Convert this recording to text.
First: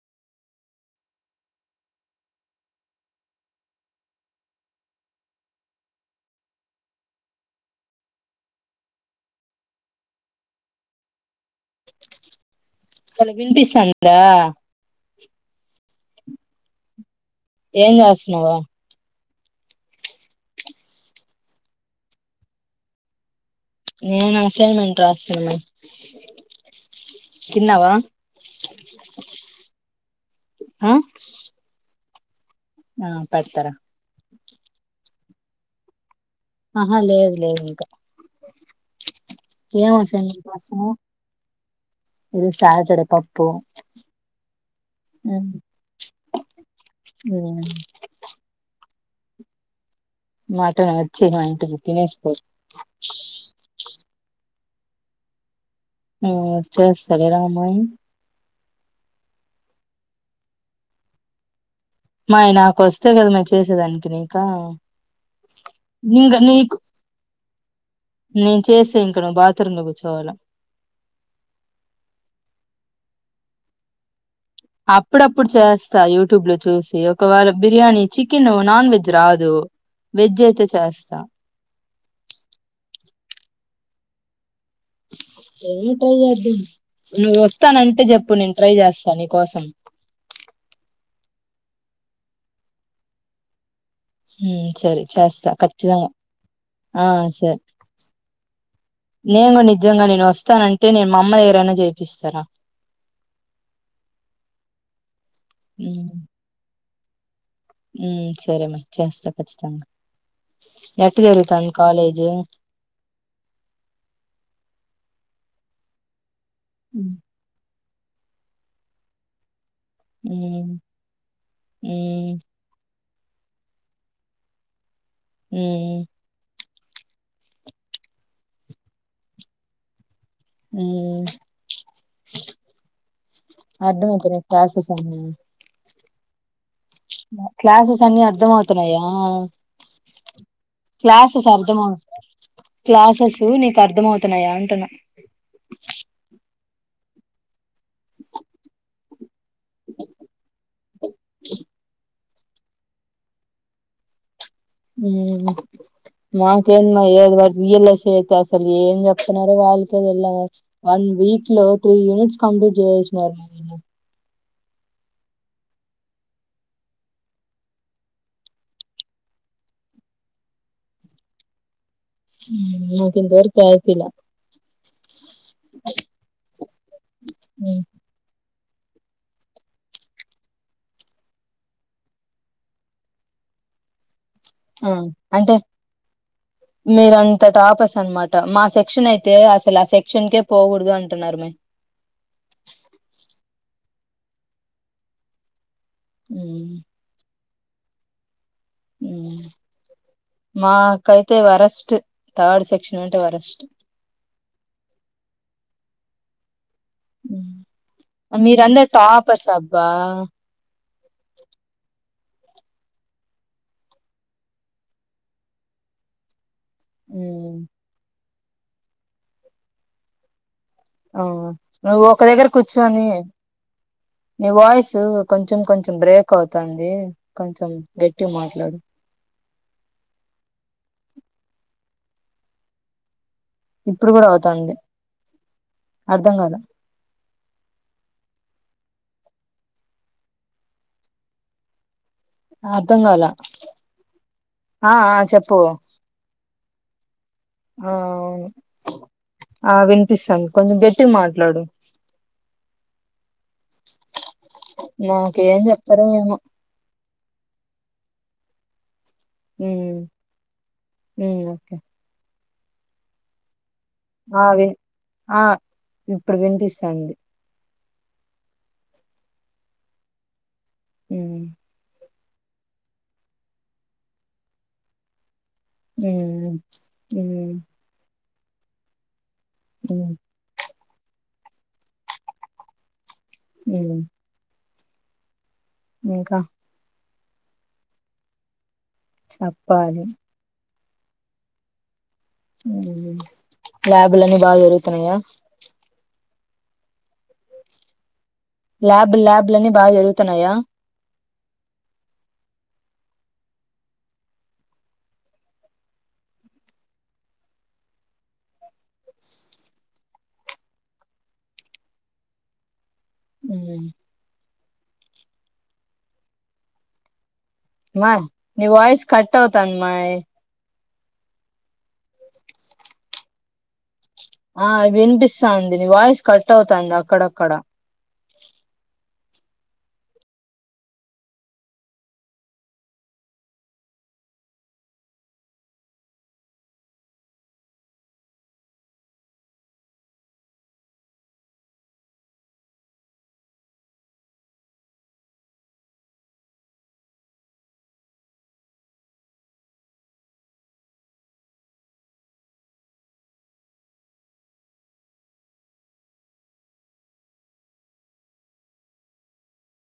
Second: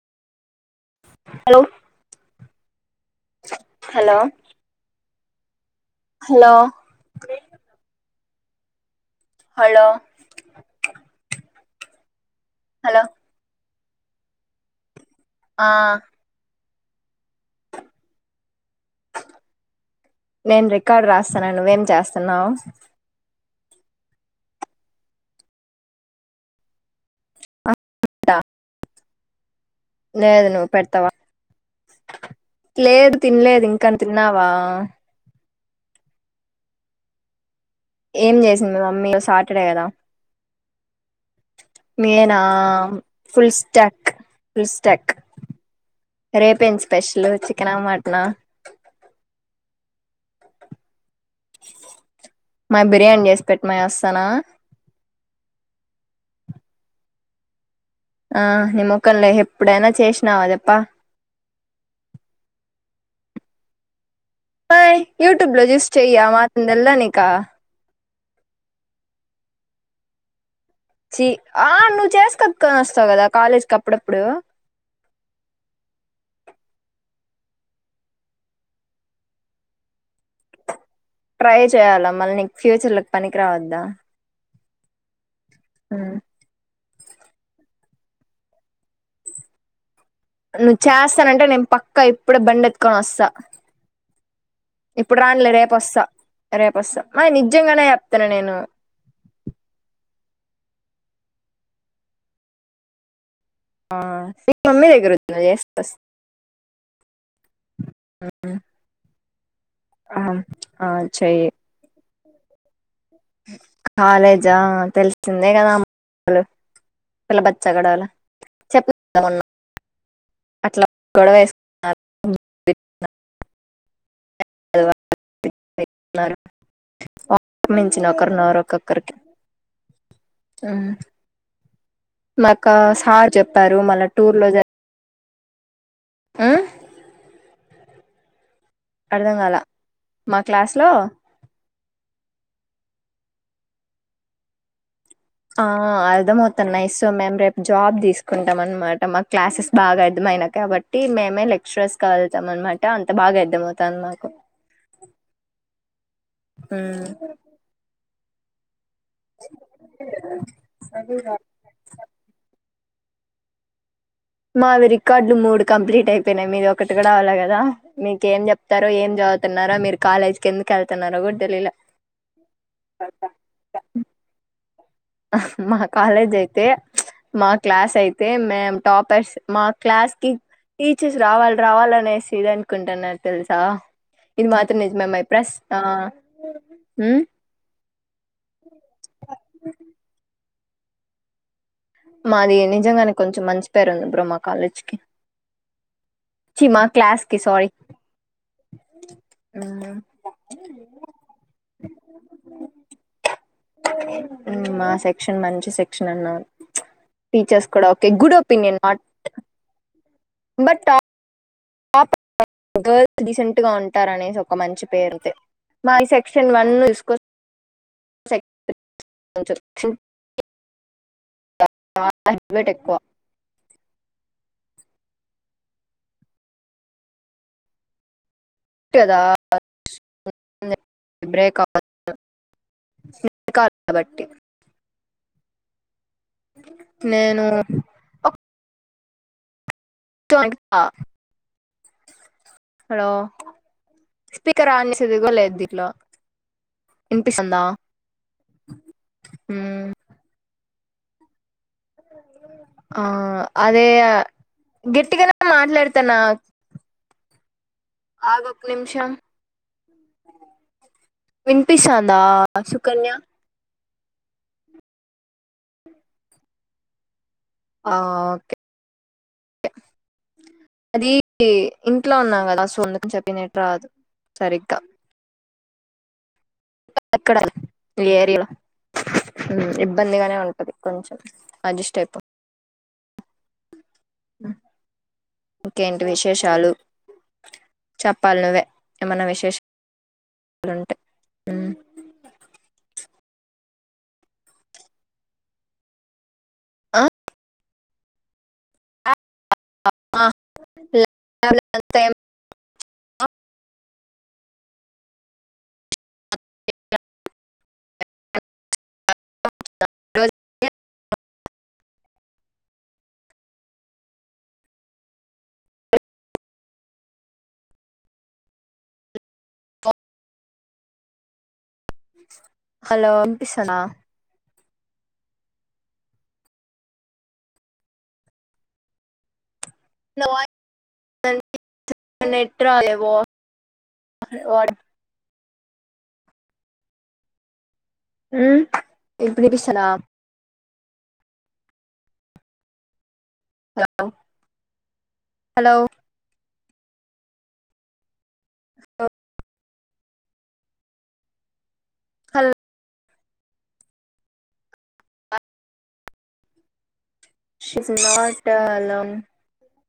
Hello hello hello hello hello వినిపిస్తం దా ఆ ఏం చేస్తన్నావు నేను రికార్డు రాస్తన్న నువ్వేం చేస్తన్నావ్ నేను అసైన్మెంట్ రాస్తున్న తిన్నావా లేదు నువ్వు ఆ పెడతావా ఆ లేదు తినలేదు పెడతారా ఇంక నువ్ తిన్నావా ఆ ఆహా లేదు లేదు ఇంకా ఏం చేసింది మీ మమ్మీ సాటర్డే కదా ఏం అసైన్మెంట్ రాస్తున్నావ్ నేనా ఇది సాటర్డే పప్పు ఫుల్ స్టాక్ ఫుల్ స్టాక్ రేపేంది స్పెషలు చికెనా మటనా మటను మా బిర్యానీ చేసి పెట్మా నేను వస్తాను ఆ చేస్తాలే రామా ఆ ని ముఖంలె ఎప్పుడైన చేసినావా చెప్ప మయ్ నాకోస్తే కదా మె చేసేదానికి ని పయ్ యూట్యూబ్ లో జుసి చెయ ఆ మాత్రం నీకు తెల్దా నీకా నేను చేస్తే ఇంక నువ్వు బాత్రూమ్ లో కూర్చోవాల చి ఆ నువ్వు చేస్ కట్కోనోస్తావు కదా కాలేజ్ కప్పుడప్పుడు అప్పుడప్పుడు చేస్తా యూట్యూబ్ లో చూసి ఒకవేళ బిర్యానీ చికెన్ నాన్ వెజ్ రాదు వెజ్ అయితే చేస్ ట్రై చేయాల మళ్ళీ నీకు ఫ్యూచర్ల పనికి రావద్దా ఎం ట్రై చేద్దాం నువ్వు వస్తానంటే చెప్పు నేను ట్రై చేస్తా ని కోసం నువ్వు చేస్తానంటే నేను పక్కా ఇప్పుడే బండెత్తుకొని వస్తా ఉమ్ సరే ఇప్పుడు చేస్తా రానిలే రేపొస్తా ఖచ్చితంగా రేపొస్తా ఆ మే సరే నిజంగానే తన నేను నేను నిజంగా నేను వస్తానంటే నేను మామ్మ దగ్గరైనా చేపిస్తారా ఆ [inaudible] దగ్గర ఉమ్ ఉమ్ సరే మరి చేస్తా కచ్చితంగా ఆ ఎట్ చెయ్యి జరుగుతాంది కాలేజ్ జ కాలేజా తెల్సిందే కద హలో ఉమ్ హలో బచ్ తగడాల చెపుదమన్నా ఉమ్ అట్లా గొడవేసుకున్నారు ఎలా ఉ ఆక్రమించిన ఒకరు నోరొక్కరికి ఉ ఉమ్ మాకు సార్ చెప్పారు మళ్ళా టూర్ అర్థమవుతున్నాయా లో క్లాసెస్ అన్ని ఆ క్లాసెస్ అన్ని అర్ధం అవుతు తన్నాయ అర్థం కాల మా క్లాస్ లో క్లాసెస్ అర్థమవుతాయి క్లాసెస్ నీకు అర్థం అవుతున్నాయా అంటున్నా ఆ అర్థమవు తన్ నైస్ సో మ్యామ్ రేప్ జాబ్ తీసుకుంటాం అన్నమాట మ క్లాసెస్ బాగా అర్థమైనాయి కాబట్టి మేమే లెక్చరర్స్ కల్ ఇస్తాం అనమాట అంత బాగా అర్థమవుతాయి మాకు ఉ మాకేన్మా ఉమ్. ఏ వర్ ఇఎల్ఎస్ఏ అస్సలు ఏం చెప్తున్నారో వాళ్ళకే తెలియాల వన్ వీక్ లో త్రీ యూనిట్స్ కంప్లీట్ చేసి [unintelligible] మావి రికార్డ్లు మూడు కంప్లీట్ అయిపయినాయి మీది ఒకటి కూడా కాలే కదా మీకేం చెప్తారో ఏం చదువుతున్నారో మీరు కాలేజీకి ఎందుకు వెళ్తన్నారో కూడా తెలీలా హు నాకిింతవరకు ప్రాజెక్ట్ ఇలా మా కాలేజ్ అయితే మా క్లాస్ అయితే మేం టాపర్స్ మా క్లాస్ కి టీచర్స్ రావాలి రావాలనేసి ఇది అనుకుంటున్నారు తెలుసా ఇది మాత్రం ఆ నిజమయి ప్రస్ అంటే ఆ ఉ మీరంత టాపర్స్ అనమాట మా సెక్షన్ అయితే అసలు ఆ సెక్షన్కే పోకూడదు అంటున్నారు మే మాది నిజంగానే కొంచెం మంచి పేరు ఉంది బ్రో మా కాలేజ్కి చి మా క్లాస్ ఓకే సారి ఉ మాకైతే వరస్ట్ థర్డ్ సెక్షన్ అంటే వరస్ట్ క్షనన్నా టీచర్స్ కూడా ఓకే గుడ్ ఒపీనియన్ మీరందరు అట్ టాపర్స్ అబ్బా బట్ గల్స్ రీసెంట్ గా ఉంటారునే ఒక మంచి పేరు మా సెక్షన్ సక్షన్ వన్ తీసుకో ఉమ్ అ కొంచెం స్ట్రిక్ట్ ఓ నువ్వు ఒక దగ్గర ఎక్కువ కూర్చొని నీ వాయిస్ కొంచెం కొంచెం బ్రేక్ అవుతుంది కొంచెం గట్టిగా మాట్లాడు ఇ కదా బ్రేక్ ఇప్పుడు కాబట్టి కూడా అవుతాండి అర్ధం కాదుా నేను ఒక నిమిషం ఆగుతా. అర్ధం హలో కాల స్పీకర్ ఆ ఆన్ చేసేది చెప్పు లేదు ఇందులో ఆ ఆ మ్మ్. అవును వినిపిస్తుంది కొంచెం గట్టి మాట్లాడు ఆ అదే గట్టిగానే మాకు ఏం చెప్తారో మాట్లాడతానా ఏమో ఆగు ఒక్క నిమిషం ఉమ్ ఉమ్ ఓకే వినిపిించాందా అసుుకన్యా ఆ వి ఆ ఇప్పుడు వినిపిస్తుడి ఆ ఓకే అదిీ ఉమ్ ఇకా ఇట్లా ఉన్నాం కదా సొంతకని చెప్పినట్టు రాదు సరిగ్గా ఉ ఎక్కడ లేరిలో ఉమ్ ఇబ్బందిగానే ఉంటది కొంచెం అడ్జస్ట్ అయిపోం ఉవు ఇంకేంటి ఇంకా విశేషాలు చెప్పాలి నువ్వే చెప్పాలి అలుంటాయి ల్యాబులన్నీ బాగా జొరుగుతున్నాయా ఆ ల్యాబ్ ల్యాబ్ లన్ని బాగా జరుగుతున్నాయా హు మా నీ వయిస్ కట్ అవుతాందిమై హలో వినిపిస్థాందా ఆ వినిపిస్తాంది నీ వాయిస్ కట్ అవుతాంది అక్కడక్కడ నా వా నెట్ రాలె వా వాడ్ హు ఇప్పుడు వీ స్త ల హలో హలో హల్ శి సినవాటళం